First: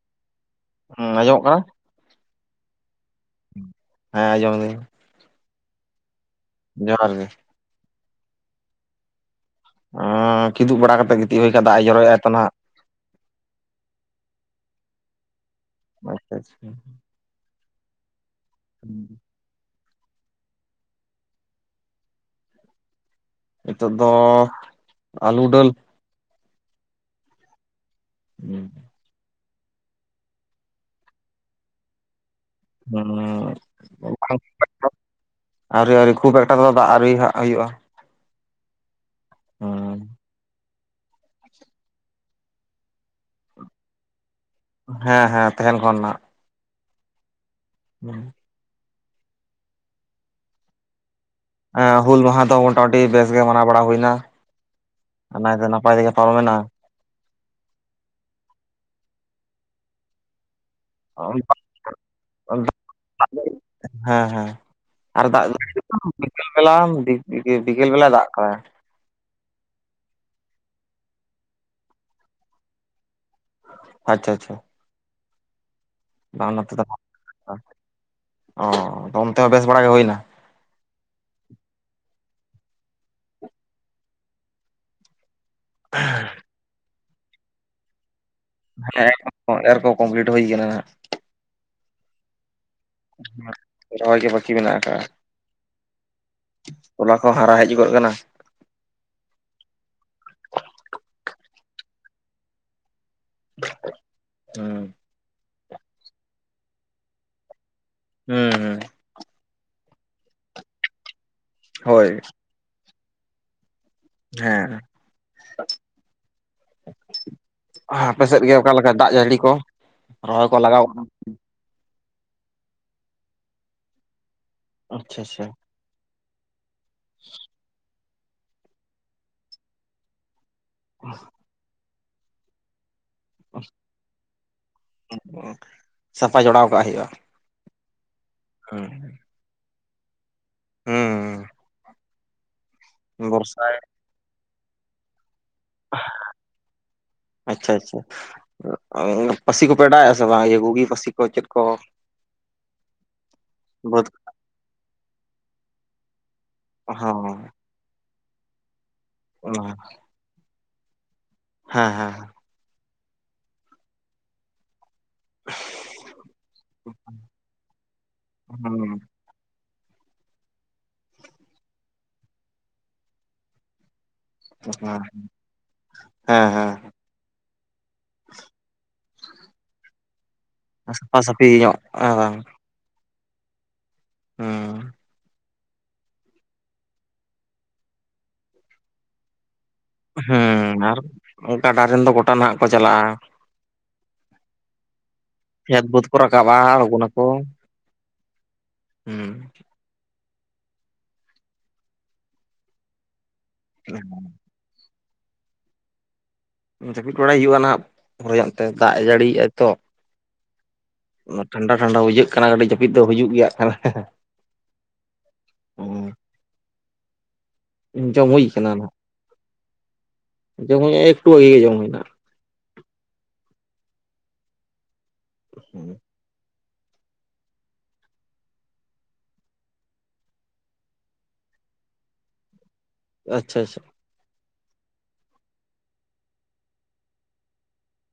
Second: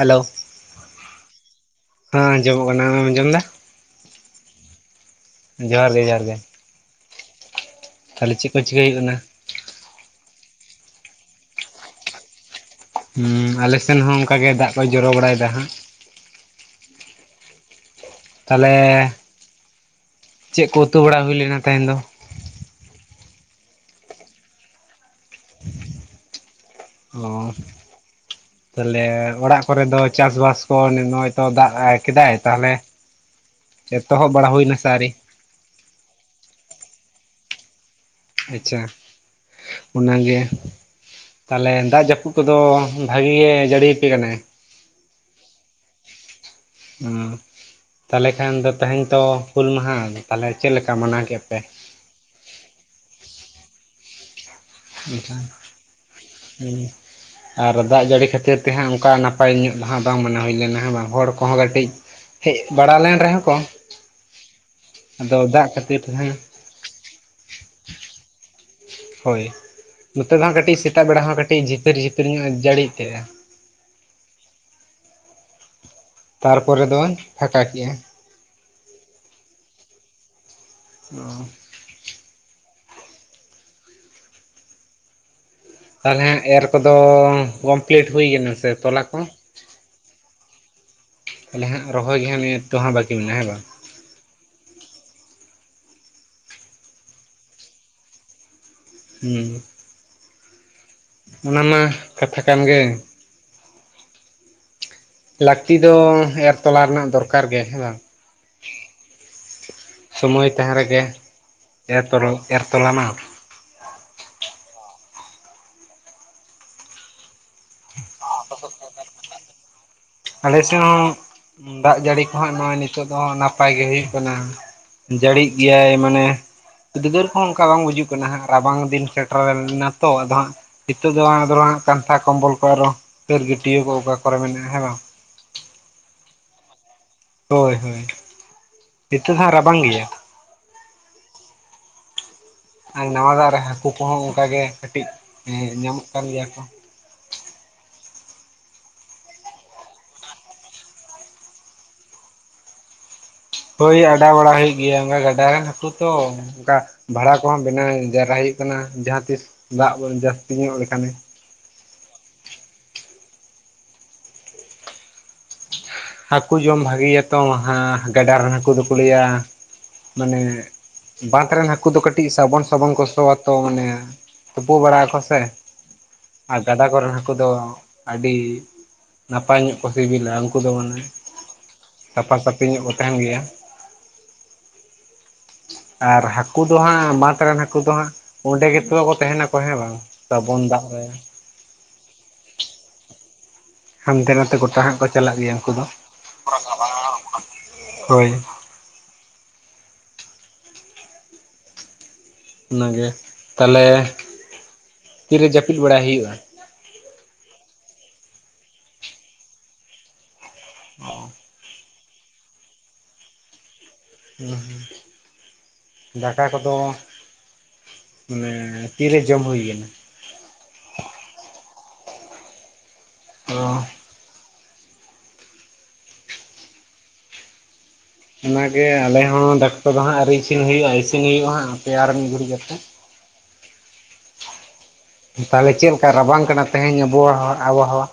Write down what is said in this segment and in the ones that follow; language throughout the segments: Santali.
ᱦᱮᱞᱳ ᱾ ᱦᱩᱸ ᱟᱸᱡᱚᱢᱚᱜ ᱠᱟᱱᱟ ᱦᱮᱸ ᱟᱸᱡᱚᱢᱚᱜ ᱠᱟᱱᱟ ᱾ ᱟᱢᱮᱢ ᱟᱸᱡᱚᱢ ᱮᱫᱟ? ᱦᱮᱸ ᱟᱸᱡᱚᱢ ᱫᱟᱹᱧ ᱡᱚᱦᱟᱨ ᱜᱮ ᱡᱚᱦᱟᱨ ᱜᱮ ᱾ ᱡᱚᱦᱟᱨ ᱜᱮ ᱾ ᱛᱟᱦᱚᱞᱮ ᱪᱮᱫ ᱠᱚ ᱪᱤᱠᱟᱹᱭ ᱦᱩᱭᱩᱜ ᱠᱟᱱᱟ? ᱩᱸ ᱠᱤᱫᱩᱵ ᱵᱟᱲᱟ ᱠᱟᱛᱮᱜ ᱜᱤᱛᱤᱡ ᱦᱩᱭ ᱠᱷᱟᱱ ᱫᱟᱜ ᱮ ᱡᱚᱨᱚᱭᱟᱭ ᱛᱚ ᱱᱟᱦᱟᱸᱜ᱾ ᱦᱩᱸ ᱟᱞᱮᱥᱮᱱ ᱦᱚᱸ ᱚᱱᱠᱟ ᱜᱮ ᱫᱟᱜ ᱠᱚ ᱡᱚᱨᱚ ᱵᱟᱲᱟᱭᱫᱟ ᱦᱟᱸᱜ᱾ ᱟᱪᱪᱷᱟ ᱟᱪᱪᱷᱟ᱾ ᱛᱟᱦᱚᱞᱮ ᱪᱮᱜ ᱠᱚ ᱩᱛᱩ ᱵᱟᱲᱟ ᱦᱩᱭ ᱞᱮᱱᱟ ᱛᱮᱦᱮᱸᱧ ᱫᱚ? ᱱᱤᱛᱚᱜ ᱫᱚ ᱟᱹᱞᱩ ᱰᱟᱹᱞ᱾ ᱚ ᱦᱩᱸ ᱛᱟᱦᱞᱮ ᱚᱲᱟᱜ ᱠᱚᱨᱮ ᱫᱚ ᱪᱟᱥᱵᱟᱥ ᱠᱚ ᱱᱚᱜ-ᱚᱭᱛᱚ ᱫᱟᱜ ᱠᱮᱫᱟᱭ ᱛᱟᱦᱚᱞᱮ ᱵᱟᱝ ᱮᱛᱚᱦᱚᱵ ᱵᱟᱲᱟ ᱦᱩᱭᱱᱟ ᱥᱮ ᱟᱣᱨᱤ? ᱟᱹᱣᱨᱤ ᱟᱹᱣᱨᱤ ᱠᱷᱩᱵ ᱮᱠᱴᱟ ᱫᱚ ᱫᱟᱜ ᱟᱹᱣᱨᱤ ᱦᱟᱜ ᱦᱩᱭᱩᱜᱼᱟ᱾ ᱟᱪᱪᱷᱟ ᱦᱩᱸ ᱚᱱᱟᱜᱮ ᱛᱟᱦᱚᱞᱮ ᱫᱟᱜ ᱡᱟᱹᱯᱩᱫ ᱠᱚᱫᱚ ᱵᱷᱟᱜᱤ ᱜᱮ ᱡᱟᱹᱲᱤ ᱟᱯᱮ ᱠᱟᱱᱟᱭ? ᱦᱮᱸ ᱦᱮᱸ ᱛᱮᱦᱮᱸᱱ ᱠᱷᱚᱱ ᱱᱟᱜ᱾ ᱩᱸ ᱛᱟᱦᱚᱞᱮ ᱠᱷᱟᱱ ᱫᱚ ᱛᱮᱦᱮᱧ ᱛᱚ ᱦᱩᱞ ᱢᱟᱦᱟ, ᱛᱟᱦᱚᱞᱮ ᱪᱮᱫ ᱞᱮᱠᱟ ᱯᱮ ᱢᱟᱱᱟᱣ ᱠᱮᱜᱼᱟ ᱯᱮ? ᱮᱸ ᱦᱩᱞ ᱢᱟᱦᱟ ᱫᱚ ᱢᱚᱴᱟᱢᱩᱴᱤ ᱵᱮᱥ ᱜᱮ ᱢᱟᱱᱟᱣ ᱵᱟᱲᱟ ᱦᱩᱭᱱᱟ᱾ ᱮᱱᱠᱷᱟᱱ ᱱᱟᱭᱛᱮ ᱱᱟᱯᱟᱭ ᱛᱮᱜᱮ ᱯᱟᱨᱚᱢᱮᱱᱟ ᱦᱩᱸ ᱟᱨ ᱫᱟᱜ ᱡᱟᱹᱲᱤ ᱠᱷᱟᱹᱛᱤᱨ ᱛᱮ ᱦᱟᱸᱜ ᱚᱝᱠᱟ ᱱᱟᱯᱟᱭ ᱧᱚᱜ ᱫᱚ ᱦᱟᱸᱜ ᱵᱟᱝ ᱢᱚᱱᱟ ᱦᱩᱭ ᱞᱮᱱᱟ ᱦᱮᱸ ᱵᱟᱝ? ᱦᱚᱲ ᱠᱚᱦᱚᱸ ᱠᱟᱹᱴᱤᱡ ᱦᱮᱡ ᱵᱟᱲᱟ ᱞᱮᱱ ᱨᱮᱦᱚᱸ ᱠᱚ ᱦᱮᱸ ᱦᱮᱸ ᱟᱫᱚ ᱫᱟᱜ ᱠᱷᱟᱹᱛᱤᱨ ᱛᱮ ᱦᱟᱸ ᱦᱚᱞᱟᱢ ᱵᱤᱠ ᱵᱤᱠᱟᱞ ᱵᱮᱞᱟᱭ ᱫᱟᱜ ᱠᱟᱫᱟ᱾ ᱦᱳᱭ ᱱᱚᱛᱮ ᱫᱚ ᱦᱟᱸᱜ ᱠᱟᱹᱴᱤᱡ ᱥᱮᱛᱟᱜ ᱵᱮᱲᱟ ᱦᱚᱸ ᱠᱟᱹᱴᱤᱡ ᱡᱷᱤᱯᱟᱹᱨ ᱡᱷᱤᱯᱟᱹᱨ ᱧᱚᱜ ᱡᱟᱹᱲᱤᱜ ᱛᱟᱦᱮᱸᱜᱼᱟ, ᱟᱪᱪᱷᱟ ᱟᱪᱪᱷᱟ᱾ ᱵᱟᱝ ᱱᱚᱛᱮ ᱛᱟᱨᱯᱚᱨᱮ ᱵᱟᱝ᱾ ᱫᱚ ᱯᱷᱟᱸᱠᱟ ᱠᱮᱜᱼᱟ᱾ ᱚ ᱚᱱᱛᱮ ᱦᱚᱸ ᱵᱮᱥ ᱵᱟᱲᱟ ᱜᱮ ᱦᱩᱭᱱᱟ? ᱚ᱾ ᱛᱟᱦᱚᱞᱮ ᱮᱨ ᱠᱚᱫᱚ ᱠᱚᱢᱯᱞᱤᱴ ᱦᱩᱭ ᱠᱟᱱᱟ ᱥᱮ ᱛᱚᱞᱟ ᱠᱚ ᱦᱮᱸ [inaudible] ᱮᱨᱚᱠᱚ ᱠᱚᱢᱯᱞᱤᱴ ᱦᱩᱭ ᱠᱟᱱᱟ ᱦᱟᱸᱜ᱾ ᱛᱟᱦᱞᱮ ᱦᱟᱸᱜ ᱨᱚᱦᱚᱭ ᱜᱮ ᱦᱟᱸᱜ ᱱᱤᱛᱚᱜ ᱦᱟᱸᱜ ᱵᱟᱹᱠᱤ ᱢᱮᱱᱟᱜᱼᱟ ᱦᱮᱸ ᱵᱟᱝ? ᱨᱚᱦᱚᱭ ᱜᱮ ᱵᱟᱹᱠᱤ ᱢᱮᱱᱟᱜ ᱠᱟᱜᱼᱟ, ᱚᱱᱟ ᱠᱚᱦᱚᱸ ᱦᱟᱨᱟ ᱦᱮᱡᱩᱜᱚᱜ ᱠᱟᱱᱟ᱾ ᱦᱩᱸ᱾ ᱚᱱᱟ ᱢᱟ ᱠᱟᱛᱷᱟ ᱠᱟᱱ ᱜᱮ, ᱦᱩᱸ᱾ ᱞᱟᱹᱠᱛᱤ ᱫᱚ ᱮᱨ ᱛᱚᱞᱟ ᱨᱮᱱᱟᱜ ᱫᱚᱨᱠᱟᱨ ᱜᱮ ᱦᱮᱸ ᱵᱟᱝ? ᱦᱩᱸ ᱦᱩᱸ᱾ ᱥᱚᱢᱳᱭ ᱛᱟᱦᱮᱸ ᱨᱮᱜᱮ ᱮᱨ ᱦᱳᱭ ᱛᱚᱞᱟ ᱮᱨ ᱛᱚᱞᱟ ᱢᱟ ᱦᱮᱸ᱾ ᱟᱯᱮ ᱥᱮᱫ ᱜᱮ ᱚᱠᱟᱮ ᱞᱮᱠᱟ ᱫᱟᱜ ᱡᱟᱹᱲᱟ ᱠᱚ? ᱨᱚᱦᱚᱭ ᱠᱚ ᱟᱞᱮᱥᱮᱫ ᱞᱟᱜᱟᱣ ᱠᱟᱱᱟ? ᱦᱚᱸ ᱫᱟᱜ ᱡᱟᱹᱲᱤ ᱠᱚᱦᱚᱸ ᱱᱚᱜᱼᱚᱭ ᱱᱤᱛᱚᱜ ᱫᱚ ᱱᱟᱯᱟᱭ ᱜᱮ ᱦᱩᱭᱩᱜ ᱠᱟᱱᱟ᱾ ᱟᱪᱪᱷᱟ ᱟᱪᱪᱷᱟ ᱡᱟᱹᱲᱤᱜ ᱜᱮᱭᱟᱭ ᱢᱟᱱᱮ ᱩᱫᱟᱹᱨ ᱠᱚᱦᱚᱸ ᱚᱝᱠᱟ ᱵᱟᱝ ᱵᱩᱡᱩᱜ ᱠᱟᱱᱟ᱾ ᱠᱟᱱᱟ ᱦᱟᱸᱜ ᱨᱟᱵᱟᱝ ᱫᱤᱱ ᱥᱮᱴᱮᱨ ᱞᱮᱱ ᱱᱟ ᱛᱚ ᱟᱫᱚ ᱦᱟᱸᱜ ᱱᱤᱛᱚᱜ ᱫᱚ ᱦᱟᱸᱜ ᱠᱟᱱᱛᱷᱟ ᱠᱚᱢᱵᱚᱞ ᱠᱚ ᱟᱨᱚ ᱫᱟᱹᱨ ᱜᱟᱹᱴᱭᱟᱹ ᱠᱚ ᱚᱠᱟ ᱠᱚᱨᱮ ᱢᱮᱱᱟᱜᱼᱟ ᱦᱮᱸ ᱵᱟᱝ? ᱩᱸ ᱥᱟᱯᱷᱟ ᱡᱚᱲᱟᱣ ᱠᱟᱜ ᱦᱩᱭᱩᱜᱼᱟ᱾ ᱦᱳᱭ ᱦᱳᱭ᱾ ᱩᱸ᱾ ᱱᱤᱛᱟᱜ ᱦᱟᱸᱜ ᱨᱟᱵᱟᱝ ᱜᱮᱭᱟ᱾ ᱦᱩᱸ᱾ ᱟᱨ ᱱᱟᱣᱟ ᱫᱟᱜ ᱨᱮ ᱵᱚᱨᱥᱟᱭ ᱦᱟᱹᱠᱩ ᱠᱚᱦᱚᱸ ᱚᱱᱠᱟ ᱜᱮ ᱠᱟᱹᱴᱤᱡ ᱮᱸ ᱧᱟᱢᱚᱜ ᱠᱟᱱ ᱜᱮᱭᱟ ᱠᱚ᱾ ᱟᱪᱪᱷᱟ ᱟᱪᱪᱷᱟ᱾ ᱯᱟᱹᱥᱤ ᱠᱚ ᱯᱮᱰᱟᱭᱟ ᱥᱮ ᱵᱟᱝ? ᱜᱩᱜᱤ ᱯᱟᱹᱥᱤ ᱠᱚ ᱪᱮᱫ ᱠᱚ ᱦᱳᱭ ᱵᱟᱹᱫᱽ ᱚᱰᱟᱣ ᱵᱟᱲᱟ ᱦᱩᱭᱩᱜ ᱜᱮᱭᱟ ᱚᱱᱠᱟ ᱜᱟᱰᱟ ᱨᱮᱱ ᱦᱟᱹᱠᱩ ᱛᱚ ᱚᱱᱠᱟ ᱦᱚᱸ ᱵᱷᱟᱲᱟ ᱠᱚᱦᱚᱸ ᱵᱮᱱᱟᱣ ᱡᱟᱣᱨᱟ ᱦᱩᱭᱩᱜ ᱠᱟᱱᱟ ᱡᱟᱦᱟᱸ ᱛᱤᱥ ᱚᱱᱟ ᱫᱟᱜ ᱡᱟᱹᱥᱛᱤ ᱧᱚᱜ ᱞᱮᱠᱷᱟᱱᱮ ᱦᱮᱸ ᱦᱮᱸ᱾ ᱦᱟᱹᱠᱩ ᱡᱚᱢ ᱵᱷᱟᱹᱜᱮᱭᱟᱛᱚ ᱦᱟᱸ ᱜᱟᱰᱟ ᱨᱮᱱ ᱦᱟᱹᱠᱩ ᱦᱩᱸ ᱫᱚᱠᱚ ᱞᱟᱹᱭᱟ ᱢᱟᱱᱮ ᱵᱟᱸᱫᱽ ᱨᱮᱱ ᱦᱟᱹᱠᱩ ᱫᱚ ᱠᱟᱹᱴᱤᱡ ᱥᱟᱵᱚᱱ ᱥᱟᱵᱚᱱ ᱠᱚ ᱥᱚᱣᱟᱛᱚ ᱢᱟᱱᱮ ᱛᱩᱯᱩ ᱵᱟᱲᱟ ᱟᱠᱚ ᱥᱮ ᱦᱮᱸ ᱟᱨ ᱦᱮᱸ ᱜᱟᱰᱟ ᱠᱚᱨᱮᱱ ᱦᱟᱹᱠᱩ ᱫᱚ ᱟᱹᱰᱤ ᱱᱟᱯᱟᱭ ᱧᱚᱜ ᱠᱚ ᱥᱤᱵᱤᱞᱟ ᱩᱝ ᱥᱟᱯᱷᱟ ᱥᱟᱹᱯᱷᱤ ᱧᱚᱜ ᱦᱮᱸ ᱵᱟᱝ? [inaudible] ᱧᱚᱜ ᱠᱚ ᱛᱟᱦᱮᱸᱱ ᱜᱮᱭᱟ᱾ ᱦᱩᱸ᱾ ᱟᱨ ᱦᱟᱹᱠᱩ ᱫᱚ ᱦᱟᱸᱜ ᱢᱟᱸᱫᱽ ᱨᱮᱱ ᱦᱟᱹᱠᱩ ᱫᱚ ᱦᱟᱸᱜ ᱚᱸᱰᱮ ᱜᱮᱛᱚᱮ ᱠᱚ ᱛᱟᱦᱮᱸᱱᱟᱠᱚ ᱦᱮᱸ ᱵᱟᱝ? ᱥᱟᱵᱚᱱ ᱦᱮᱸ ᱫᱟᱜ ᱟᱨ ᱨᱮ ᱜᱟᱰᱟ ᱨᱮᱱ ᱫᱚ ᱜᱚᱴᱟ ᱱᱟᱦᱟᱸᱜ ᱠᱚ ᱪᱟᱞᱟᱜᱼᱟ᱾ ᱦᱟᱸᱱᱛᱮ ᱱᱟᱱᱛᱮ ᱜᱚᱴᱟ ᱦᱟᱸᱜ ᱠᱚ ᱪᱟᱞᱟᱜ ᱜᱮᱭᱟ ᱩᱱᱠᱩ ᱠᱷᱮᱛ ᱫᱚ ᱵᱟᱹᱫᱽ ᱠᱚ ᱨᱟᱠᱟᱵᱼᱟ ᱦᱳᱭ᱾ ᱦᱩᱸ᱾ ᱚᱱᱟᱜᱮ ᱛᱟᱦᱞᱮ ᱦᱩᱸ ᱛᱤᱨᱮ ᱡᱟᱹᱯᱤᱫ ᱵᱟᱲᱟᱭ ᱦᱩᱭᱩᱜᱼᱟ? ᱡᱟᱹᱯᱤᱫ ᱵᱟᱲᱟᱭ ᱦᱩᱭᱩᱜᱼᱟ ᱱᱟᱦᱟᱸᱜ ᱯᱚᱨᱚᱜᱛᱮ ᱫᱟᱜ ᱮ ᱡᱟᱹᱲᱤᱭᱟᱭ ᱛᱚ᱾ ᱦᱩᱸ ᱴᱷᱟᱱᱰᱟ ᱴᱷᱟᱱᱰᱟ ᱵᱩᱡᱷᱟᱹᱜ ᱠᱟᱱᱟ ᱜᱟᱹᱰᱤ ᱡᱟᱹᱯᱤᱫ ᱫᱚ ᱦᱤᱡᱩᱜ ᱜᱮᱭᱟ ᱦᱟᱹᱜᱠᱷᱟᱱ᱾ ᱩᱸ ᱦᱩᱸ ᱫᱟᱠᱟ ᱠᱚᱫᱚ ᱡᱚᱢ ᱦᱩᱭ ᱢᱟᱱᱮ ᱠᱟᱱᱟ ᱱᱟᱦᱟᱜ ᱛᱤᱨᱮ ᱡᱚᱢ ᱦᱩᱭ ᱠᱟᱱᱟ? ᱡᱚᱢ ᱦᱩᱭ ᱱᱟ ᱮᱠᱴᱩ ᱵᱷᱟᱹᱜᱤ ᱜᱮ ᱡᱚᱢ ᱦᱩᱭ ᱱᱟ᱾ ᱚ᱾ ᱦᱩᱸ ᱚᱱᱟᱜᱮ ᱟᱞᱮ ᱦᱚᱸ ᱫᱟᱠᱟ ᱠᱚᱫᱚ ᱦᱟᱸᱜ ᱟᱣᱨ ᱤᱥᱤᱱ ᱦᱩᱭᱩᱜᱼᱟ ᱤᱥᱤᱱ ᱦᱩᱭᱩᱜᱼᱟ ᱦᱟᱸᱜ ᱯᱮ ᱟᱨ ᱢᱤᱫ ᱜᱷᱟᱲᱤᱡ ᱠᱟᱛᱮ᱾ ᱟᱪᱪᱷᱟ ᱪᱷᱟ᱾ ᱛᱟᱦᱚᱞᱮ ᱪᱮᱫᱞᱮᱠᱟ ᱨᱟᱵᱟᱝ ᱠᱟᱱᱟ ᱛᱮᱦᱮᱧ ᱟᱵᱚᱦᱟᱣᱟ ᱟᱵᱚᱦᱟᱣᱟ?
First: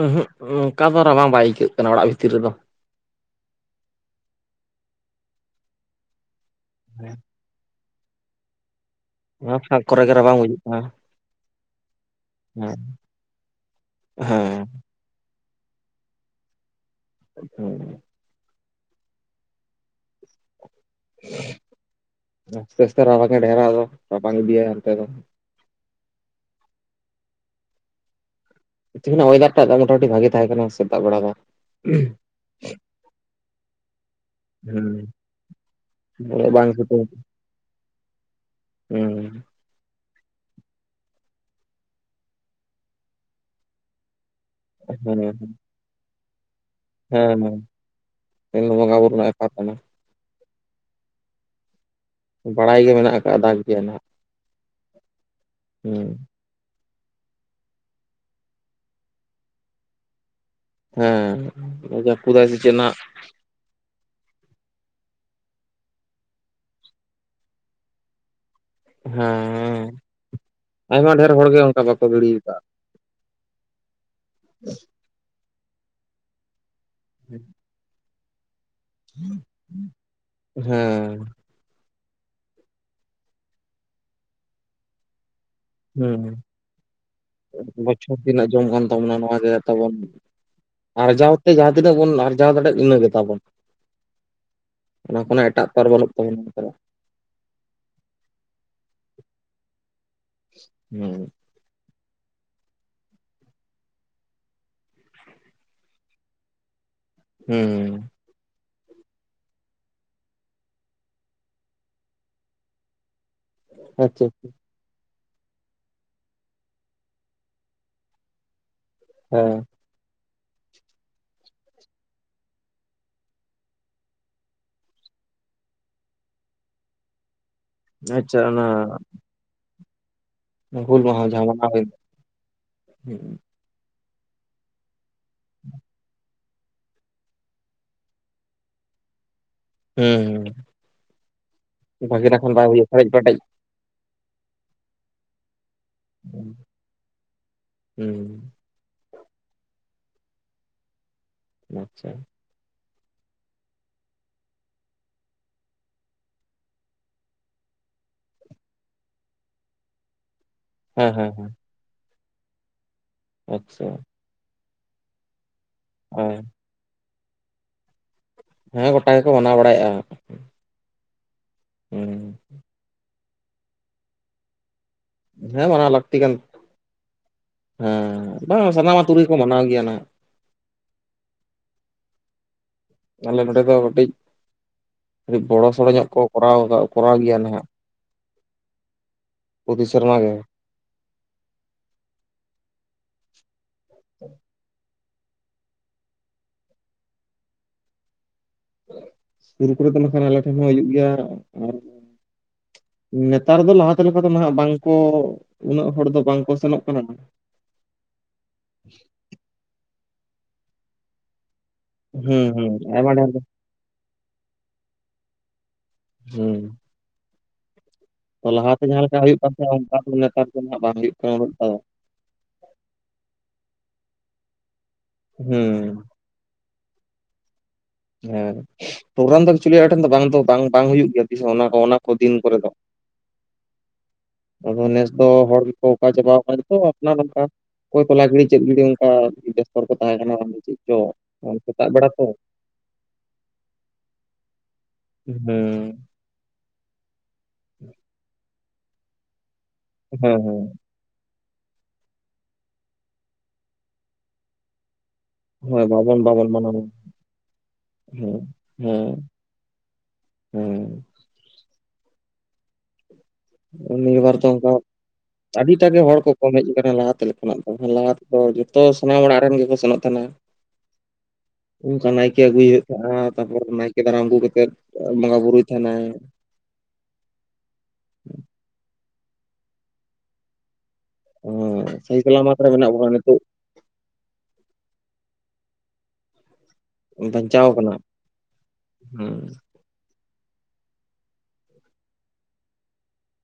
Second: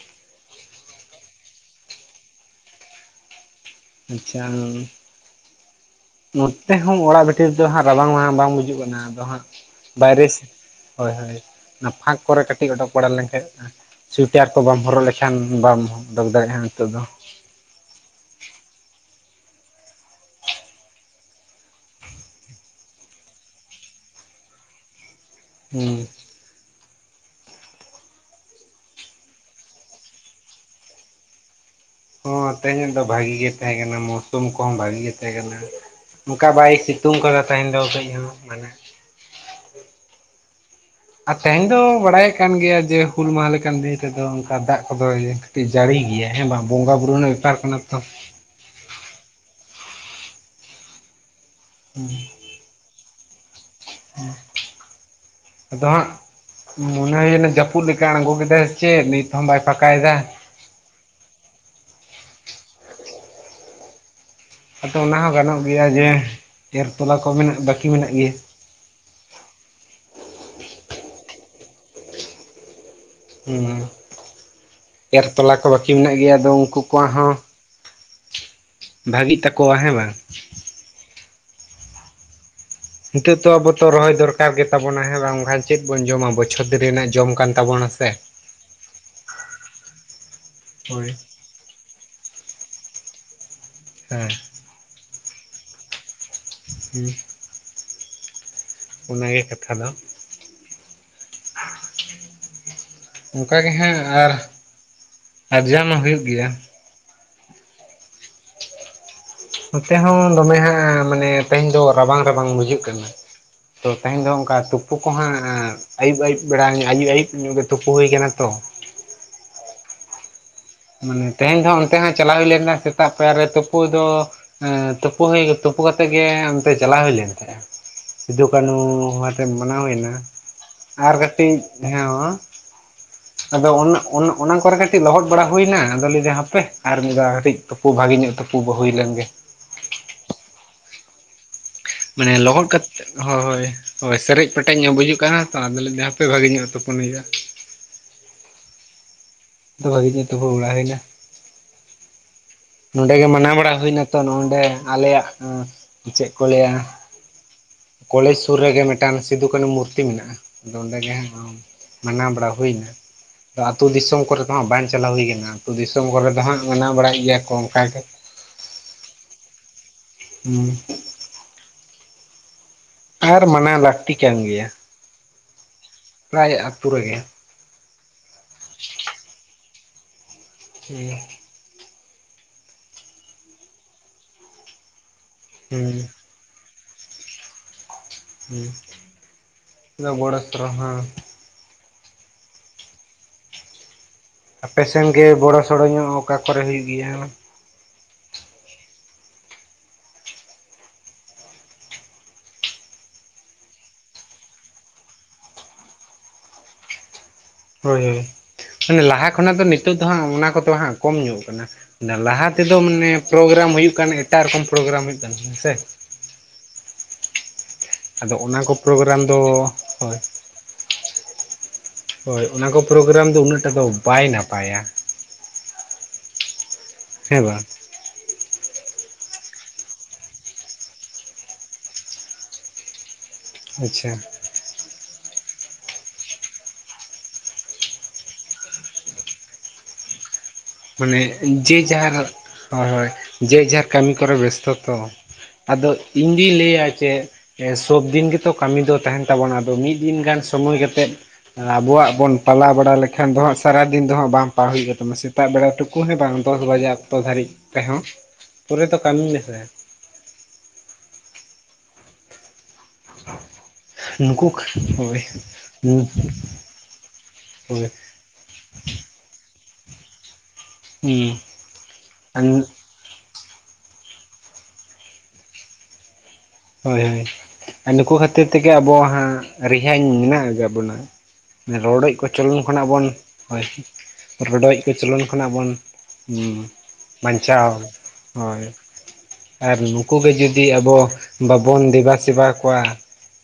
ᱩᱸᱦᱩᱸᱜ ᱚᱝᱠᱟ ᱫᱚ ᱨᱟᱵᱟᱝ ᱵᱟᱭ ᱟᱹᱭᱠᱟᱹᱜ ᱠᱟᱱᱟ ᱚᱲᱟᱜ ᱵᱷᱤᱛᱤᱨ ᱨᱮᱫᱚ᱾ ᱟᱪᱪᱷᱟ ᱱᱚᱛᱮ ᱦᱚᱸ ᱚᱲᱟᱜ ᱵᱷᱴᱤᱨ ᱨᱮᱫᱚ ᱦᱟᱸᱜ ᱨᱟᱵᱟᱝ ᱵᱟᱝ ᱜᱩᱡᱩᱜ ᱠᱟᱱᱟ, ᱟᱫᱚ ᱦᱟᱸᱜ ᱚᱱᱟ ᱯᱷᱟᱸᱠ ᱠᱚᱨᱮ ᱜᱮ ᱵᱟᱭᱨᱮᱤᱥ ᱨᱟᱵᱟᱝ ᱵᱩᱡᱩᱜ ᱠᱟᱱᱟ ᱦᱳᱭ ᱦᱳᱭ ᱚᱱᱟ ᱯᱷᱟᱸᱠ ᱠᱚᱨᱮ ᱠᱟᱹᱴᱤᱡ ᱦᱮᱸ ᱚᱰᱳᱚᱠ ᱵᱟᱲᱟ ᱞᱮᱱᱠᱟᱡ ᱥᱩᱭᱮᱴᱟᱨ ᱠᱚ ᱦᱮᱸ ᱵᱟᱢ ᱦᱚᱨᱚᱜ ᱞᱮᱠᱷᱟᱱ ᱵᱟᱢ ᱩᱰᱚᱠ ᱫᱟᱲᱮᱜᱼᱟ ᱱᱤᱛᱚᱜ ᱫᱚ᱾ ᱦᱮᱸ᱾ ᱟᱥᱛᱮ ᱟᱥᱛᱮ ᱨᱟᱵᱟᱝ ᱮ ᱰᱷᱮᱨᱟ ᱫᱚ ᱨᱟᱵᱟᱝ ᱤᱫᱤᱭᱟ ᱦᱟᱸᱱᱛᱮ ᱫᱚ᱾ ᱦᱩᱸ᱾ ᱛᱮᱦᱮᱧ ᱚᱭᱮᱫᱟᱨᱴᱟᱜ ᱢᱚᱴᱟᱢᱩᱴᱤ ᱵᱷᱟᱜᱮ ᱛᱟᱦᱮᱸ ᱠᱟᱱᱟ ᱥᱮᱛᱟᱜ ᱵᱮᱲᱟ ᱫᱚ᱾ ᱦᱚᱸ ᱛᱮᱦᱮᱧᱚᱜ ᱫᱚ ᱵᱷᱟᱜᱤ ᱜᱮ ᱛᱟᱦᱮᱸ ᱠᱟᱱᱟ ᱢᱳᱣᱥᱩᱢ ᱠᱚᱦᱚᱸ ᱦᱩᱸ ᱵᱷᱟᱜᱤ ᱜᱮ ᱛᱟᱦᱮᱸ ᱠᱟᱱᱟ᱾ ᱚᱸᱠᱟ ᱩᱱᱟᱹᱜ ᱵᱟᱝ ᱵᱟᱭ ᱥᱤᱛᱩᱝ ᱠᱟᱫᱟ ᱛᱟᱦᱮᱱ ᱫᱚ ᱠᱟᱹᱡ ᱦᱚᱸ ᱢᱟᱱᱮ ᱦᱩᱸ᱾ ᱟᱨ ᱛᱮᱦᱮᱧ ᱫᱚ ᱵᱟᱲᱟᱭ ᱠᱟᱱ ᱜᱮᱭᱟ ᱡᱮ ᱦᱩᱞ ᱢᱟᱦᱟ ᱞᱮᱠᱟᱱ ᱫᱤᱱ ᱨᱮᱫᱚ ᱚᱝᱠᱟ ᱫᱟᱜ ᱠᱚᱫᱚ ᱦᱮᱸ ᱠᱟᱹᱴᱤᱡ ᱡᱟᱹᱲᱤ ᱜᱮᱭᱟ ᱦᱮᱸ ᱵᱟᱝ ᱵᱚᱸᱜᱟ ᱵᱩᱨᱩ ᱨᱮᱱᱟᱜ ᱵᱮᱯᱟᱨ ᱠᱟᱱᱟ ᱛᱚ, ᱮᱱᱦᱚᱸ ᱵᱚᱸᱜᱟ ᱵᱩᱨᱩ ᱨᱮᱱᱟᱜ ᱵᱮᱯᱟᱨ ᱠᱟᱱᱟ᱾ ᱫᱟᱲᱟᱭ ᱜᱮ ᱢᱮᱱᱟᱜ ᱟᱠᱟᱫᱟ ᱫᱟᱜ ᱜᱮᱭᱟ ᱱᱟᱜ, ᱟᱫᱚ ᱦᱮᱸᱼᱼ ᱦᱟᱸᱜ ᱢᱚᱱᱮ ᱦᱩᱭᱱᱟ ᱡᱟᱹᱯᱩᱫ ᱞᱮᱠᱟ ᱟᱬᱜᱚ ᱠᱮᱫᱟᱭ ᱪᱮᱫ ᱱᱤᱛ ᱦᱚᱸ ᱵᱟᱭ ᱯᱷᱟᱠᱟᱭᱮᱫᱟ ᱾ ᱦᱩᱸ ᱡᱟᱹᱯᱤᱫ ᱟᱭ ᱥᱮ ᱪᱮᱫ ᱱᱟᱜ ᱾ ᱟᱫᱚ ᱚᱱᱟ ᱦᱚᱸ ᱜᱟᱱᱚᱜ ᱜᱮᱭᱟ ᱡᱮ, ᱮᱨ ᱛᱚᱞᱟ ᱠᱚ ᱢᱮᱱᱟᱜ ᱵᱟᱹᱠᱤ ᱢᱮᱱᱟᱜ ᱜᱮᱭᱟ ᱾ ᱦᱩᱸ ᱟᱭᱢᱟ ᱰᱷᱮᱨ ᱦᱚᱲᱜᱮ ᱚᱱᱠᱟ ᱵᱟᱠᱚ ᱜᱤᱲᱤᱭᱟᱠᱟᱫ ᱾ ᱮᱨ ᱛᱚᱞᱟ ᱠᱚ ᱵᱟᱠᱤ ᱢᱮᱱᱟᱜ ᱜᱮᱭᱟ ᱟᱫᱚ ᱩᱱᱠᱩ ᱠᱚᱣᱟᱜ ᱦᱚᱸᱼᱼ ᱵᱷᱟᱜᱤᱜ ᱛᱟᱠᱚᱣᱟ ᱦᱮᱸ ᱵᱟᱝ ᱾ ᱦᱩᱸ ᱱᱤᱛᱚᱜ ᱛᱮ ᱟᱵᱚ ᱫᱚ ᱨᱚᱦᱚᱭ ᱫᱚᱨᱠᱟᱨ ᱜᱮᱛᱟᱵᱚᱱᱟ ᱦᱮᱸ ᱵᱟᱝ ᱵᱷᱟᱼᱼ ᱦᱩᱚᱸ ᱛᱟᱵᱚᱱᱟ ᱥᱮ ᱵᱚᱪᱷᱚᱨ ᱛᱤᱹᱱᱟᱜ ᱡᱚᱢ ᱠᱟᱱ ᱛᱟᱵᱚᱱᱟ ᱱᱚᱣᱟ ᱛᱟᱵᱚᱱ ᱾ ᱦᱳᱭ ᱟᱨ ᱡᱟᱣᱛᱮ ᱡᱟᱦᱟᱸ ᱛᱤᱱᱟᱹᱜ ᱵᱚᱱ ᱟᱨᱡᱟᱣ ᱫᱟᱲᱮᱭᱟᱜ ᱤᱱᱟᱹ ᱜᱮ ᱛᱟᱵᱚᱱ ᱾ ᱦᱩᱸ ᱚᱱᱟ ᱠᱷᱚᱱᱟᱜ ᱮᱴᱟᱜ ᱯᱚᱨ ᱵᱟᱹᱱᱚᱜ ᱛᱟᱦᱮᱱᱟ ᱱᱮᱛᱟᱨ ᱾ ᱦᱮᱸ ᱚᱱᱟᱜᱮ ᱠᱟᱛᱷᱟ ᱫᱚ ᱾ ᱦᱩᱸ ᱚᱱᱠᱟ ᱜᱮ ᱦᱟᱸᱜ ᱟᱨ ᱟᱨᱡᱟᱣ ᱢᱟ ᱦᱩᱭᱩᱜ ᱜᱮᱭᱟ ᱾ ᱦᱩᱸ ᱱᱚᱛᱮ ᱦᱚᱸ ᱫᱚᱢᱮ ᱦᱚᱸ ᱢᱟᱱᱮ ᱛᱮᱦᱮᱧ ᱫᱚ ᱨᱟᱵᱟᱝ ᱨᱟᱵᱟᱝ ᱵᱩᱡᱩᱜ ᱠᱟᱱᱟ ᱾ ᱛᱮᱛᱟᱝ ᱟᱪᱪᱷᱟ ᱜᱮ ᱚᱱᱠᱟ ᱥᱩᱠᱼᱼ ᱚᱠᱟ ᱦᱚᱸ ᱟᱹᱭᱩᱵ ᱟᱹᱭᱩᱵ ᱫᱚ ᱵᱟᱝ ᱟᱹᱭᱩᱵ ᱟᱹᱭᱩᱵ ᱧᱚᱜ ᱜᱮ ᱛᱩᱯᱩ ᱦᱩᱭ ᱟᱠᱟᱱᱟ ᱛᱚ ᱾ ᱦᱮᱸ ᱦᱩᱸ ᱛᱮᱦᱮᱧ ᱚᱱᱛᱮ ᱦᱚᱸ ᱪᱟᱞᱟᱣ ᱦᱩᱭ ᱞᱮᱱᱟ ᱥᱮᱛᱟᱜ ᱯᱮᱭᱟᱨ ᱨᱮ ᱛᱩᱯᱩ ᱫᱚ ᱾ ᱦᱮᱸ ᱛᱩᱯᱩ ᱦᱩᱭ, ᱛᱩᱯᱩ ᱠᱟᱛᱮᱜ ᱜᱮ ᱚᱱᱛᱮ ᱪᱟᱞᱟᱣ ᱦᱩᱭ ᱞᱮᱱ ᱛᱟᱦᱮᱫᱼᱟ ᱟᱪᱪᱷᱟ ᱥᱤᱫᱩ ᱚᱱᱟ ᱠᱟᱱᱩ ᱦᱚᱲᱼᱼ ᱢᱟᱱᱟᱣ ᱦᱩᱭᱱᱟ ᱦᱩᱞ ᱟᱨ ᱢᱟᱦᱟ ᱡᱟᱦᱟᱸ ᱠᱟᱹᱴᱤᱡ ᱢᱟᱱᱟᱣ ᱦᱩᱭᱱᱟ ᱦᱮᱸᱼᱼ ᱟᱫᱚ ᱚᱱᱮ ᱚᱱᱮ ᱚᱱᱠᱟ ᱨᱮ ᱠᱟᱹᱴᱤᱡ ᱞᱚᱦᱚᱫᱼᱼ ᱵᱟᱲᱟ ᱦᱩᱭᱱᱟ ᱟᱫᱚ ᱞᱮᱭᱫᱟ ᱦᱟᱯᱮ ᱟᱨ ᱢᱤᱫ ᱫᱷᱟᱣ ᱠᱟᱹᱴᱤᱡ ᱛᱩᱯᱩ ᱵᱷᱟᱜᱤ ᱧᱚᱜ ᱛᱩᱯᱩ ᱦᱩᱭ ᱞᱮᱱᱜᱮ ᱾ ᱦᱩᱸ ᱢᱟᱱᱮ ᱞᱚᱦᱚᱫ ᱦᱩᱭᱩᱜ ᱯᱮᱨᱮᱡ ᱠᱟᱛᱮᱫ ᱯᱮᱴᱮᱡ ᱦᱳᱭ ᱦᱳᱭᱼᱼ ᱦᱚᱭ ᱥᱮᱨᱮᱡ ᱯᱮᱴᱮᱡ ᱧᱚᱜ ᱵᱩᱡᱩᱜ ᱠᱟᱱᱟ ᱛᱚ ᱟᱫᱚ ᱞᱟᱹᱭᱫᱟ ᱦᱟᱸᱯᱮ ᱵᱷᱟᱹᱜᱤ ᱧᱚᱜ ᱛᱚᱯᱚᱱ ᱦᱩᱭᱩᱜᱼᱟ ᱾ ᱦᱩᱸ ᱵᱷᱟᱹᱜᱤ ᱧᱚᱜ ᱛᱩᱯᱩ ᱵᱟᱲᱟ ᱦᱩᱭᱮᱱᱟ ᱾ ᱟᱪᱪᱷᱟ ᱾ ᱱᱚᱸᱰᱮ ᱜᱮ ᱢᱟᱱᱟᱣ ᱵᱟᱲᱟ ᱦᱩᱭ ᱱᱟ ᱛᱚ ᱱᱚᱸᱰᱮ ᱟᱞᱮᱭᱟᱜ ᱪᱮᱫ ᱠᱚ ᱞᱟᱹᱭᱟᱼᱼ ᱠᱚᱞᱮᱡᱽ ᱥᱩᱨ ᱨᱮᱜᱮ ᱢᱤᱫᱴᱟᱱ ᱥᱤᱫᱩᱠᱟᱱᱩ ᱢᱩᱨᱛᱤ ᱢᱮᱱᱟᱜᱼᱟ ᱟᱫᱚ ᱚᱱᱰᱮ ᱦᱮᱸ ᱜᱮᱼᱼ ᱦᱮᱸ ᱢᱟᱱᱟᱣ ᱵᱟᱲᱟ ᱦᱩᱭᱱᱟ ᱾ ᱟᱫᱚ ᱟᱹᱛᱩ ᱟᱪᱪᱷᱟ ᱫᱤᱥᱚᱢ ᱠᱚᱨᱮ ᱫᱚ ᱦᱟᱸᱜ ᱵᱟᱝ ᱪᱟᱞᱟᱣ ᱦᱩᱭ ᱠᱟᱱᱟ ᱟᱹᱛᱩ ᱫᱤᱥᱚᱢ ᱠᱚᱨᱮ ᱟᱨ ᱫᱚ ᱦᱟᱸᱜᱼᱼ ᱢᱟᱱᱟᱣ ᱵᱟᱲᱟᱭᱮᱫ ᱜᱮᱭᱟ ᱠᱚ ᱚᱱᱠᱟ ᱜᱮ ᱾ ᱦᱮᱸ ᱜᱚᱴᱟ ᱜᱮᱠᱚ ᱢᱟᱱᱟᱣ ᱵᱟᱲᱟᱭᱮᱫᱼᱟ ᱾ ᱦᱩᱸ ᱦᱩᱸ ᱟᱨ ᱢᱟᱱᱟᱣ ᱞᱟᱹᱠᱛᱤ ᱠᱟᱱ ᱜᱮᱭᱟ ᱾ ᱦᱮᱸ ᱢᱟᱱᱟᱣ ᱞᱟᱹᱠᱛᱤ ᱠᱟᱱ, ᱨᱮᱜᱮ ᱦᱮᱸ ᱵᱟᱝ ᱥᱟᱱᱟᱢ ᱟᱹᱛᱩ ᱨᱮᱜᱮ ᱠᱚ ᱢᱟᱱᱟᱣ ᱜᱮᱭᱟ ᱱᱟᱜ ᱾ ᱴᱷᱤᱠ [unintelligible] ᱟᱞᱮ ᱱᱚᱸᱰᱮ ᱫᱚ ᱠᱟᱹᱴᱤᱡ ᱠᱟᱹᱴᱤᱡ ᱵᱚᱲᱚ ᱥᱚᱲᱚ ᱦᱩᱸ ᱧᱚᱜ ᱠᱚᱼᱼ ᱠᱚᱨᱟᱣ ᱠᱟᱜ ᱠᱚᱨᱟᱣ ᱜᱮᱭᱟ ᱱᱟᱜ ᱾ ᱦᱮᱸ ᱯᱨᱚᱛᱤ ᱚᱱᱟ ᱥᱮᱨᱢᱟ ᱜᱮ ᱵᱚᱲᱚᱛᱨᱚ ᱦᱟᱸᱜ [inaudible] ᱟᱯᱮᱥᱮᱱ ᱜᱮ ᱵᱚᱲᱚ ᱥᱚᱲᱚ ᱧᱚᱜ ᱚᱠᱟ ᱠᱚᱨᱮ ᱦᱩᱭᱩᱜ ᱜᱮᱭᱟ? ᱥᱩᱨ ᱠᱚᱨᱮ ᱫᱚ ᱱᱟᱠᱷᱟᱱ ᱟᱞᱮ ᱴᱷᱮᱱ ᱦᱚᱸ ᱦᱩᱭᱩᱜ ᱜᱮᱭᱟ ᱟᱨ, ᱱᱮᱛᱟᱨ ᱫᱚ ᱞᱟᱦᱟᱛᱮ ᱞᱮᱠᱟ ᱫᱚ ᱱᱟᱦᱟᱜ ᱵᱟᱝᱠᱚ ᱩᱱᱟᱹᱜ ᱦᱚᱲ ᱫᱚ ᱵᱟᱝᱠᱚ ᱥᱮᱱᱚᱜ ᱠᱟᱱᱟ ᱱᱟ, ᱦᱳᱭ ᱦᱳᱭ ᱢᱟᱱᱮ ᱞᱟᱦᱟ ᱠᱷᱚᱱᱟᱜ ᱫᱚ ᱱᱤᱛᱚᱜ ᱫᱚ ᱦᱟᱸᱜ ᱚᱱᱟ ᱠᱚᱫᱚ ᱦᱟᱸᱜ ᱠᱚᱢ ᱧᱚᱜ ᱠᱟᱱᱟ᱾ ᱦᱩᱸ ᱞᱟᱦᱟ ᱦᱩᱸ ᱛᱮᱫᱚ ᱢᱟᱱᱮ ᱟᱭᱢᱟ ᱰᱷᱮᱨ ᱯᱨᱳᱜᱨᱟᱢ ᱦᱩᱭᱩᱜ ᱠᱟᱱ ᱮᱴᱟᱜ ᱨᱮᱠᱚᱢ ᱯᱨᱳᱜᱨᱟᱢ ᱦᱩᱭᱩᱜ ᱠᱟᱱᱟ ᱦᱮᱸᱥᱮ, ᱦᱩᱸ, ᱟᱫᱚ ᱛᱚ ᱚᱱᱟ ᱠᱚ ᱞᱟᱦᱟᱛᱮ ᱯᱨᱳᱜᱨᱟᱢ ᱡᱟᱦᱟᱸᱞᱮᱠᱟ ᱦᱩᱭᱩᱜ ᱫᱚ ᱠᱟᱱ ᱛᱟᱦᱮᱸ ᱚᱱᱠᱟ ᱫᱚ ᱦᱳᱭ ᱱᱮᱛᱟᱨ ᱫᱚᱦᱟᱸᱜ ᱵᱟᱝ ᱦᱩᱭᱩᱜ ᱠᱟᱱᱟ ᱩᱱᱟᱹᱜ ᱴᱟ, ᱦᱳᱭ ᱚᱱᱟᱠᱚ ᱯᱨᱳᱜᱨᱟᱢ ᱫᱚ ᱩᱱᱟᱹᱜ ᱴᱟ ᱫᱚ ᱵᱟᱭ ᱱᱟᱯᱟᱭᱟ᱾ ᱦᱩᱸ, ᱦᱮᱸ ᱵᱟᱝ, ᱦᱮᱸ, ᱯᱨᱳᱜᱨᱟᱢ ᱫᱚ ᱪᱤᱞᱤ ᱟᱴᱷᱮᱱ ᱫᱚ ᱵᱟᱝ ᱫᱚ ᱵᱟᱝ ᱵᱟᱝ ᱦᱩᱭᱩᱜ ᱜᱮᱭᱟ ᱚᱱᱟ ᱠᱚ ᱚᱱᱟ ᱠᱚ ᱫᱤᱱ ᱠᱚᱨᱮ ᱫᱚ᱾ ᱟᱪᱪᱷᱟ, ᱟᱫᱚ ᱱᱮᱥ ᱫᱚ ᱦᱚᱲ ᱜᱮᱠᱚ ᱚᱠᱟ ᱪᱟᱵᱟᱣ ᱟᱠᱟᱱ ᱛᱚ ᱟᱯᱱᱟᱨ ᱱᱚᱝᱠᱟ, ᱚᱠᱚᱭ ᱛᱚᱞᱟ ᱜᱤᱲᱤ ᱪᱮᱫ [unintelligible] ᱚᱱᱠᱟ ᱵᱮᱥᱛᱚᱨᱮ ᱠᱚ ᱛᱟᱦᱮᱸ ᱠᱟᱱᱟ᱾ ᱪᱮᱫ ᱪᱚ ᱢᱟᱹᱱᱮ ᱡᱮ ᱥᱮᱛᱟᱜ ᱵᱮᱲᱟ ᱡᱷᱟᱨ, ᱛᱚ ᱦᱳᱭ ᱦᱳᱭ ᱡᱮ ᱡᱟᱨ ᱠᱟᱹᱢᱤ ᱠᱚᱨᱮ ᱵᱮᱥᱛᱚ ᱛᱚ ᱦᱮᱸ ᱟᱫᱚ, ᱦᱮᱸ ᱤᱧ ᱫᱩᱧ ᱞᱟᱹᱭᱟ ᱪᱮ ᱥᱚᱵ ᱫᱤᱱ ᱜᱮᱛᱚ ᱠᱟᱹᱢᱤ ᱫᱚ ᱛᱟᱦᱮᱱ, ᱛᱟᱵᱚᱱᱟ ᱟᱫᱚ ᱢᱤᱫ ᱫᱤᱱ ᱜᱟᱱ ᱦᱮᱸ ᱥᱚᱢᱚᱭ ᱠᱟᱛᱮᱜ ᱟᱵᱚᱣᱟᱜ ᱵᱚᱱ ᱯᱟᱞᱟᱣ ᱵᱟᱲᱟ ᱞᱮᱠᱷᱟᱱ ᱫᱚ ᱦᱟᱸᱜ ᱥᱟᱨᱟᱫᱤᱱ ᱫᱚ ᱦᱟᱸᱜ ᱵᱟᱝ ᱯᱟ ᱦᱩᱭᱩᱜ ᱜᱮ ᱛᱟᱵᱚᱱᱟ ᱥᱮ, ᱥᱮᱛᱟᱜ ᱵᱮᱲᱟ ᱦᱳᱭ ᱴᱩᱠᱩ ᱦᱮᱸ ᱵᱟᱵᱚᱱ ᱵᱟᱝ ᱵᱟᱵᱚᱱ ᱫᱚᱥ ᱢᱟᱱᱟᱣᱟ ᱵᱟᱡᱮ ᱚᱠᱛᱚ ᱫᱷᱟᱹᱨᱤᱜ ᱛᱮᱦᱚᱸ ᱦᱮᱸ ᱯᱩᱨᱟᱹ ᱫᱚ ᱠᱟᱹᱢᱤ ᱢᱮᱥᱮ᱾ ᱦᱩᱸ, [inaudible] ᱱᱤᱭᱟᱹᱵᱟᱨ ᱫᱚ ᱱᱩᱠᱩ ᱚᱱᱠᱟ ᱦᱳᱭ ᱟᱹᱰᱤᱴᱟᱜ ᱜᱮ ᱦᱩᱸ ᱦᱚᱲ ᱠᱚ ᱠᱚᱢ ᱦᱮᱜ ᱟᱠᱟᱱᱟ ᱞᱟᱦᱟᱛᱮ ᱞᱮᱠᱟᱱᱟᱜ ᱫᱚ ᱦᱳᱭ ᱞᱟᱦᱟᱛ, ᱚ ᱡᱚᱛᱚ ᱥᱟᱱᱟᱢ ᱚᱲᱟᱜ ᱨᱮᱱ ᱜᱮᱠᱚ ᱥᱮᱱᱚᱜ ᱛᱟᱦᱮᱱᱟ ᱚᱱᱠᱟ ᱱᱟᱭᱠᱮ ᱦᱩᱸ ᱟᱹᱜᱩᱭ ᱮ, ᱟᱨ ᱛᱟᱯᱚᱨ ᱱᱟᱭᱠᱮ ᱫᱟᱨᱟᱢ ᱟᱹᱜᱩ ᱠᱟᱛᱮᱜ ᱵᱚᱸᱜᱟ ᱵᱩᱨᱩᱭ ᱛᱟᱦᱮᱱᱟᱭ᱾ ᱦᱳᱭ ᱦᱳᱭ ᱟᱨ ᱱᱩᱠᱩ ᱠᱷᱟᱹᱛᱤᱨ ᱛᱮᱜᱮ ᱟᱵᱚ ᱦᱟᱸᱜ ᱨᱮᱦᱟᱧ ᱢᱮᱱᱟᱜ ᱟᱠᱟᱫ ᱵᱚᱱᱟ, ᱦᱮᱸ ᱨᱚᱰᱚᱡ ᱥᱟᱹᱦᱤ ᱥᱟᱞᱟᱢᱟᱛ ᱠᱚᱪᱚᱞᱚᱱ ᱨᱮ ᱠᱷᱚᱱᱟᱜ ᱢᱮᱱᱟᱜ ᱵᱚᱱ ᱵᱚᱱᱟ ᱱᱤᱛᱚᱜ ᱦᱳᱭ, ᱨᱚᱰᱚᱡ ᱠᱚᱪᱚᱞᱚᱱ ᱠᱷᱚᱱᱟᱜ ᱵᱚᱱ ᱦᱩᱸ ᱵᱟᱧᱪᱟᱣ ᱦᱚᱭ ᱦᱮᱸ ᱟᱨ ᱱᱩᱠ ᱩᱱᱠᱩ ᱜᱮ ᱡᱩᱫᱤ ᱟᱵᱚ ᱵᱟᱵᱚᱱ ᱫᱮᱵᱟ ᱥᱮᱵᱟ ᱠᱚᱣᱟ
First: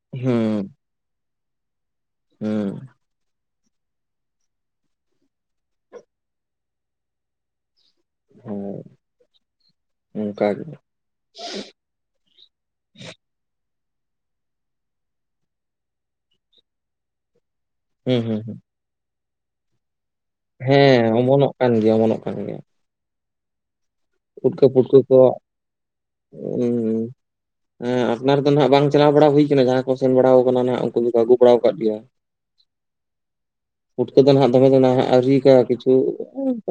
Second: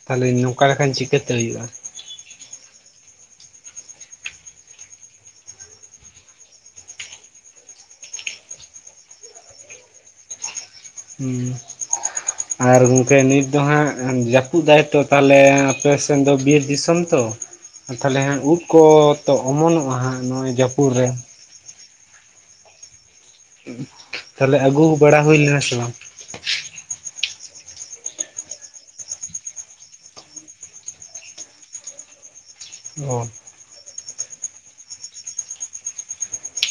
ᱛᱟᱦᱚᱞᱮ ᱱᱚᱝᱠᱟ ᱞᱮᱠᱟᱱ ᱪᱤᱠᱟᱹ ᱛᱮ ᱦᱩᱭᱩᱜᱼᱟ᱾ ᱦᱩᱸ, ᱦᱩᱸ ᱚᱱᱠᱟ ᱜᱮ, ᱦᱩᱸ, [inaudible] ᱟᱨ ᱜᱚᱝᱠᱮ ᱱᱤᱛ ᱫᱚ ᱦᱟᱸᱜ ᱡᱟᱹᱯᱩᱫ ᱫᱟᱭ ᱛᱚ ᱛᱟᱦᱚᱞᱮ ᱟᱯᱮᱥᱮᱱ ᱫᱚ ᱵᱤᱨ ᱫᱤᱥᱚᱢ ᱛᱚ, [inaudible] ᱟᱨ ᱛᱟᱦᱚᱞᱮ ᱦᱟᱸᱜ ᱦᱩᱸ ᱩᱫ ᱠᱚ ᱛᱚ ᱚᱢᱚᱱᱚᱜᱼᱟ ᱦᱟᱸᱜ, ᱱᱚᱜᱼᱚᱭ ᱡᱟᱹᱯᱩᱫ ᱨᱮ ᱦᱮᱸ ᱚᱢᱚᱱᱚᱜ ᱠᱟᱱ ᱜᱮᱭᱟ ᱚᱢᱚᱱᱚᱜ ᱠᱟᱱ ᱜᱮᱭᱟ᱾ ᱛᱟᱦᱚᱞᱮ ᱟᱹᱜᱩ ᱵᱟᱲᱟ ᱦᱩᱭ ᱞᱮᱱᱟ ᱥᱮ ᱵᱟᱝ? ᱦᱩᱸᱻ ᱦᱮᱸ ᱟᱯᱱᱟᱨ ᱫᱚ ᱱᱟᱦᱟᱜ ᱵᱟᱝ ᱪᱟᱞᱟᱣ ᱵᱟᱲᱟ ᱦᱩᱭᱠᱟᱱᱟ ᱡᱟᱦᱟᱸ ᱠᱚ ᱥᱮᱱ ᱵᱟᱲᱟ ᱟᱠᱟᱱᱟ ᱱᱟᱦᱟᱜ ᱩᱱᱠᱩ ᱫᱚᱠᱚ ᱟᱹᱜᱩ ᱵᱟᱲᱟ ᱠᱟᱜ ᱜᱮᱭᱟ᱾ [inaudible] ᱚ ᱯᱩᱴᱠᱟᱹ ᱫᱚ ᱱᱟᱦᱟᱜ ᱫᱚᱢᱮ ᱫᱚ ᱱᱟᱦᱟᱜ ᱟᱹᱣᱨᱤ ᱠᱟ ᱠᱚᱣᱟ ᱠᱤᱪᱷᱩ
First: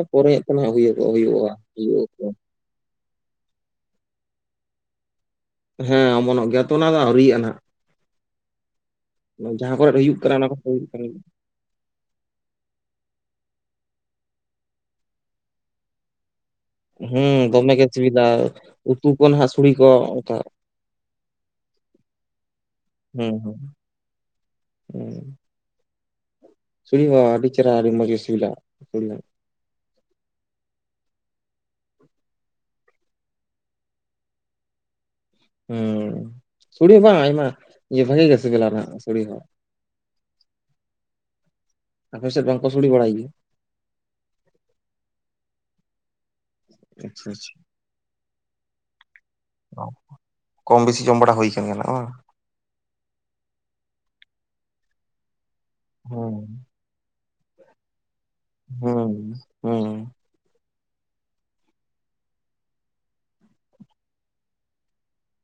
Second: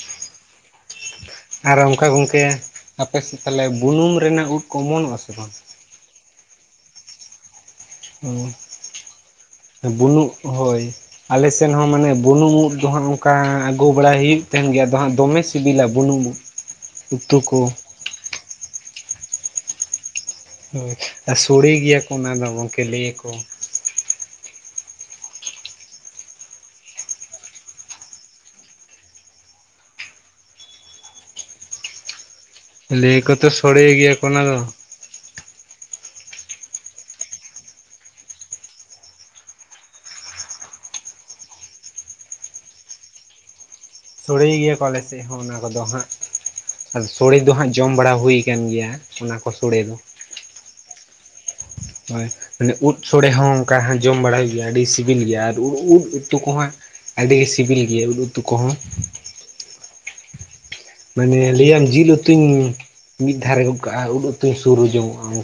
ᱯᱚᱨᱮ [unintelligible] ᱦᱩᱭᱩᱜᱼᱟ ᱾ ᱟᱨ ᱚᱱᱠᱟ ᱜᱚᱝᱠᱮ ᱟᱯᱮ ᱥᱮᱫ ᱛᱟᱦᱚᱞᱮ ᱵᱩᱱᱩᱢ ᱨᱮᱱᱟᱜ ᱩᱫᱽ ᱠᱚ ᱚᱢᱚᱱᱚᱜᱼᱟ ᱥᱮ ᱵᱟᱝ? ᱦᱮᱸ ᱚᱢᱚᱱᱚᱜ ᱜᱮᱭᱟ ᱛᱚ, ᱚᱱᱟ ᱫᱚ ᱟᱹᱣᱨᱤᱭᱟ ᱱᱟᱦᱟᱜ ᱾ ᱡᱟᱦᱟᱸ ᱠᱚᱨᱮ ᱦᱩᱭᱩᱜ ᱵᱩᱞᱩᱜ ᱠᱟᱱᱟ ᱚᱱᱟ ᱠᱚᱨᱮ ᱦᱳᱭ ᱦᱩᱭᱩᱜ ᱠᱟᱱ ᱜᱮᱭᱟ ᱟᱞᱮ ᱥᱮᱱ ᱦᱚᱸ ᱢᱟᱱᱮ ᱵᱩᱱᱩᱝ ᱩᱫᱽ ᱫᱚ ᱦᱟᱸᱜ ᱚᱱᱠᱟ ᱟᱹᱜᱩ ᱵᱟᱲᱟᱭ ᱦᱩᱭᱩᱜ ᱛᱟᱦᱮᱱ ᱜᱮᱭᱟ, ᱟᱫᱚ ᱦᱟᱸᱜ ᱫᱚᱢᱮ ᱥᱤᱵᱤᱞᱟ ᱵᱩᱞᱩᱝ ᱩᱫᱽ ᱾ ᱦᱮᱸ ᱫᱚᱢᱮ ᱜᱮ ᱥᱩᱵᱤᱫᱷᱟ ᱩᱛᱩ ᱠᱚ ᱱᱟᱜ ᱥᱩᱲᱤ ᱠᱚ ᱚᱱᱠᱟ ᱦᱳ ᱟᱨ ᱥᱚᱲᱮ ᱜᱮᱭᱟ ᱠᱚ ᱚᱱᱟ ᱫᱚ ᱜᱚᱢᱠᱮ ᱞᱟᱹᱭ ᱟᱠᱚ ᱾ ᱦᱮᱸ ᱾ [unintelligible] ᱟᱹᱰᱤ ᱪᱮᱨᱦᱟ, ᱟᱹᱰᱤ ᱢᱚᱡᱽ ᱜᱮ ᱥᱤᱵᱤᱞᱟ [inaudible] ᱞᱟᱹᱭ ᱠᱚ ᱛᱚ ᱥᱚᱲᱮ ᱜᱮᱭᱟ ᱠᱚ. ᱚᱱᱟ ᱫᱚ ᱾ ᱦᱮᱸ ᱥᱚᱲᱮ ᱦᱚᱸ ᱵᱟᱝ ᱟᱭᱢᱟ ᱵᱷᱟᱹᱜᱤ ᱜᱮ ᱥᱤᱠᱤᱞᱟ ᱦᱟᱱᱟᱜ ᱥᱚᱲᱮ ᱦᱚᱸ ᱾ ᱟᱯᱮ ᱥᱮᱫ ᱵᱟᱝ ᱠᱚ ᱥᱚᱲᱮ ᱵᱟᱲᱟᱭ ᱜᱮᱭᱟ? ᱥᱳᱲᱮ ᱜᱮᱭᱟ ᱠᱚ ᱟᱞᱮ ᱥᱮᱫ ᱦᱚᱸ ᱚᱱᱟ ᱠᱚᱫᱚ ᱦᱟᱸᱜ ᱾ ᱟᱫᱚ ᱟᱪᱪᱷᱟ ᱥᱚᱲᱮ ᱫᱚ ᱟᱪᱪᱷᱟ ᱦᱟᱸᱜ ᱡᱚᱢ ᱵᱟᱲᱟ ᱦᱩᱭ ᱟᱠᱟᱱ ᱜᱮᱭᱟ, ᱚᱱᱟ ᱠᱚ ᱥᱚᱲᱮ ᱫᱚ ᱾ ᱠᱚᱢ ᱵᱮᱥᱤ ᱡᱚᱢ ᱵᱟᱲᱟ ᱦᱩᱭ ᱠᱟᱱᱟ ᱾ ᱦᱳᱭ ᱢᱟᱱᱮ ᱩᱫᱽ ᱥᱳᱲᱮ ᱦᱚᱸ ᱚᱱᱠᱟ ᱡᱚᱢ ᱵᱟᱲᱟᱭ ᱦᱩᱭᱩᱜ ᱜᱮᱭᱟ ᱟᱹᱰᱤ ᱥᱤᱵᱤᱞ ᱜᱮᱭᱟ ᱟᱨ ᱩᱫᱽ ᱩᱛᱩ ᱦᱩᱸ ᱠᱚᱦᱚᱸ ᱟᱹᱰᱤ ᱥᱤᱵᱤᱞ ᱜᱮᱭᱟ ᱾ ᱦᱮᱸ ᱦᱮᱸ ᱾ ᱢᱟᱱᱮ ᱞᱟᱹᱭ ᱟᱢ ᱡᱤᱞ ᱩᱛᱩᱧ ᱢᱤᱫ ᱫᱷᱟᱨᱮ ᱜᱚᱫ ᱠᱟᱜᱼᱟ ᱩᱫᱽ ᱩᱛᱩᱧ ᱥᱩᱨ ᱡᱚᱧᱚᱜᱼᱟ ᱾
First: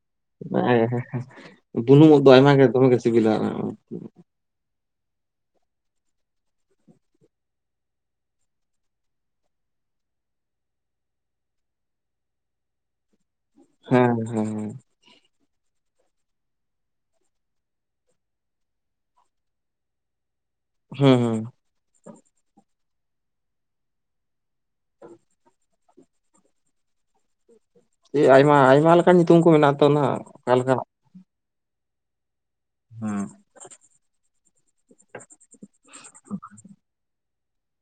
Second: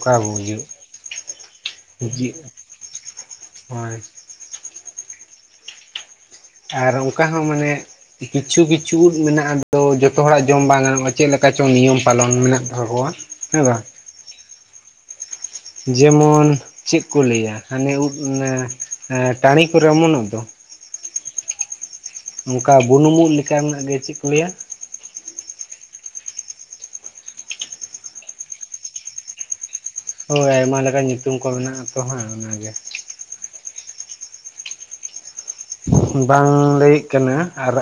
ᱦᱮᱸ ᱦᱮᱸ ᱾ ᱵᱩᱱᱩᱢ ᱫᱚ ᱡᱤᱞ ᱟᱭᱢᱟ ᱜᱮ ᱫᱚᱢᱮ ᱜᱮ ᱥᱤᱵᱤᱞᱟ ᱾ ᱦᱳᱭ ᱟᱨ ᱚᱱᱠᱟ ᱦᱚᱸ ᱢᱟᱱᱮ ᱠᱤᱪᱷᱩ ᱠᱤᱪᱷᱩ ᱩᱫᱽ ᱢᱮᱱᱟᱜᱼᱟ, ᱟᱫᱚ ᱡᱚᱛᱚ ᱦᱚᱲᱟᱜ ᱡᱚᱢ ᱵᱟᱝ ᱜᱟᱱᱚᱜᱼᱟ᱾ ᱪᱮᱫ ᱞᱮᱠᱟ ᱪᱚᱝ ᱱᱤᱭᱚᱢ ᱯᱟᱞᱚᱱ ᱢᱮᱱᱟᱜ ᱛᱟᱠᱚᱣᱟ᱾ ᱦᱮᱸ ᱵᱟᱝ? ᱦᱮᱸ ᱦᱮᱸ ᱦᱮᱸ ᱾ ᱡᱮᱢᱚᱱ ᱪᱮᱫ ᱠᱚ ᱞᱟᱹᱭᱟ ᱦᱟᱱᱮ ᱩᱫᱽ ᱴᱟᱺᱤ ᱠᱚᱨᱮ ᱚᱢᱚᱱᱚᱜ ᱫᱚ ᱾ ᱦᱮᱸ ᱦᱩᱸ ᱾ ᱱᱚᱝᱠᱟ ᱵᱩᱱᱩᱢᱚᱜ ᱞᱮᱠᱟᱱᱟᱜ ᱜᱮ ᱪᱮᱫ ᱠᱚ ᱞᱟᱹᱭᱟ? [inaudible] ᱟᱭᱢᱟ ᱟᱭᱢᱟ ᱞᱮᱠᱟᱱ ᱧᱩᱛᱩᱢ ᱠᱚ ᱢᱮᱱᱟᱜ ᱛᱚ ᱱᱟᱦᱟᱜ ᱦᱳᱭ ᱚᱠᱟ ᱟᱭᱢᱟ ᱞᱮᱠᱟᱱᱟᱜ ᱞᱮᱠᱟᱱ ᱧᱩᱛᱩᱢ ᱠᱚ ᱢᱮᱱᱟᱜ-ᱟ ᱛᱚ ᱦᱟᱸ ᱚᱱᱟᱜᱮ ᱦᱮᱸ [inaudible] ᱵᱟᱝ ᱞᱟᱹᱭᱮᱜ ᱠᱟᱱᱟ ᱟᱨ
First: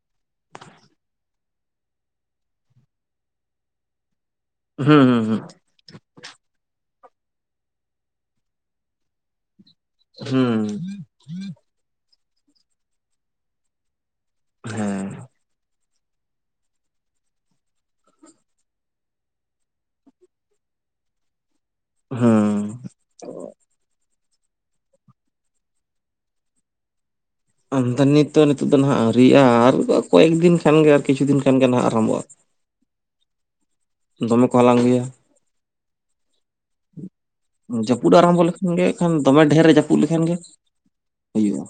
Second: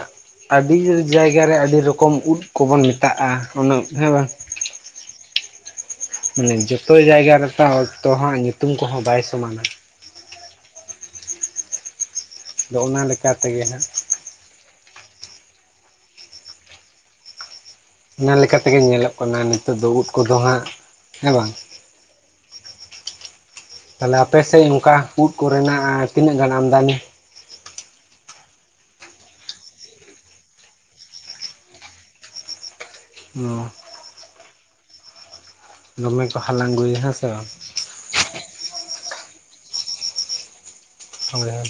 ᱟᱹᱰᱤ ᱡᱟᱭᱜᱟ ᱨᱮ ᱟᱹᱰᱤ ᱨᱚᱠᱚᱢ ᱩᱫᱽ ᱠᱚᱵᱚᱱ ᱢᱮᱛᱟᱜᱼᱟ᱾ ᱩᱫᱽ ᱦᱮᱸ ᱵᱟᱝ᱾ ᱦᱩᱸ ᱦᱩᱸ ᱦᱩᱸ ᱾ ᱢᱟᱱᱮ ᱡᱚᱛᱚ ᱡᱟᱭᱜᱟ ᱨᱮᱛᱚ ᱚᱠᱛᱚ ᱦᱚᱸ ᱧᱩᱛᱩᱢ ᱠᱚᱦᱚᱸ ᱵᱟᱭ ᱥᱚᱢᱟᱱᱟ᱾ ᱦᱩᱸ ᱾ [unintelligible] ᱟᱫᱚ ᱚᱱᱟ ᱞᱮᱠᱟ ᱛᱮᱜᱮ ᱦᱟᱸᱜ ᱦᱮᱸ ᱾ ᱚᱱᱟ ᱞᱮᱠᱟ ᱛᱮᱜᱮ ᱧᱮᱞᱚᱜ ᱠᱟᱱᱟ, ᱱᱤᱛᱚᱜ ᱫᱚ ᱩᱫᱽ ᱠᱚᱫᱚ ᱦᱟᱸᱜ ᱦᱮᱸ ᱵᱟᱝ᱾ ᱦᱮᱸ ᱾ ᱛᱟᱦᱚᱞᱮ ᱟᱯᱮ ᱥᱮᱫ ᱚᱱᱠᱟ ᱩᱫᱽ ᱠᱚᱨᱮᱱᱟᱜ ᱛᱤᱱᱟᱹᱜ ᱜᱟᱱ ᱟᱢᱫᱟᱱᱤ? ᱟᱢᱫᱟᱱᱤ ᱱᱤᱛ ᱛᱚ ᱱᱤᱛᱚᱜ ᱫᱚ ᱱᱟᱦᱟᱜ ᱟᱹᱣᱨᱤᱭᱟᱜᱼᱟ, ᱟᱨ ᱠᱚᱭᱮᱠ ᱫᱤᱱ ᱠᱷᱟᱱ ᱜᱮ ᱟᱨ ᱠᱤᱪᱷᱩ ᱫᱤᱱ ᱠᱷᱟᱱ ᱜᱮ ᱱᱟᱜ ᱟᱨᱚᱢᱵᱷᱚᱜᱼᱟ᱾ ᱚᱸ ᱫᱚᱢᱮ ᱠᱚ ᱦᱟᱞᱟᱝ ᱟᱹᱜᱩᱭᱟ ᱫᱚᱢᱮ ᱠᱚ ᱦᱟᱞᱟᱝ ᱟᱹᱜᱩᱭᱟ ᱦᱮᱸ ᱥᱮ ᱵᱟᱝ ᱡᱟᱹᱯᱩᱫ ᱟᱨᱟᱢ ᱜᱮ ᱠᱷᱟᱱ ᱫᱚᱢᱮ ᱰᱷᱮᱨ ᱨᱮ ᱡᱟᱹᱯᱩᱫ ᱞᱮᱠᱷᱟᱱ ᱜᱮ ᱦᱳᱭ ᱦᱩᱭᱩᱜᱼᱟ᱾ ᱦᱳᱭ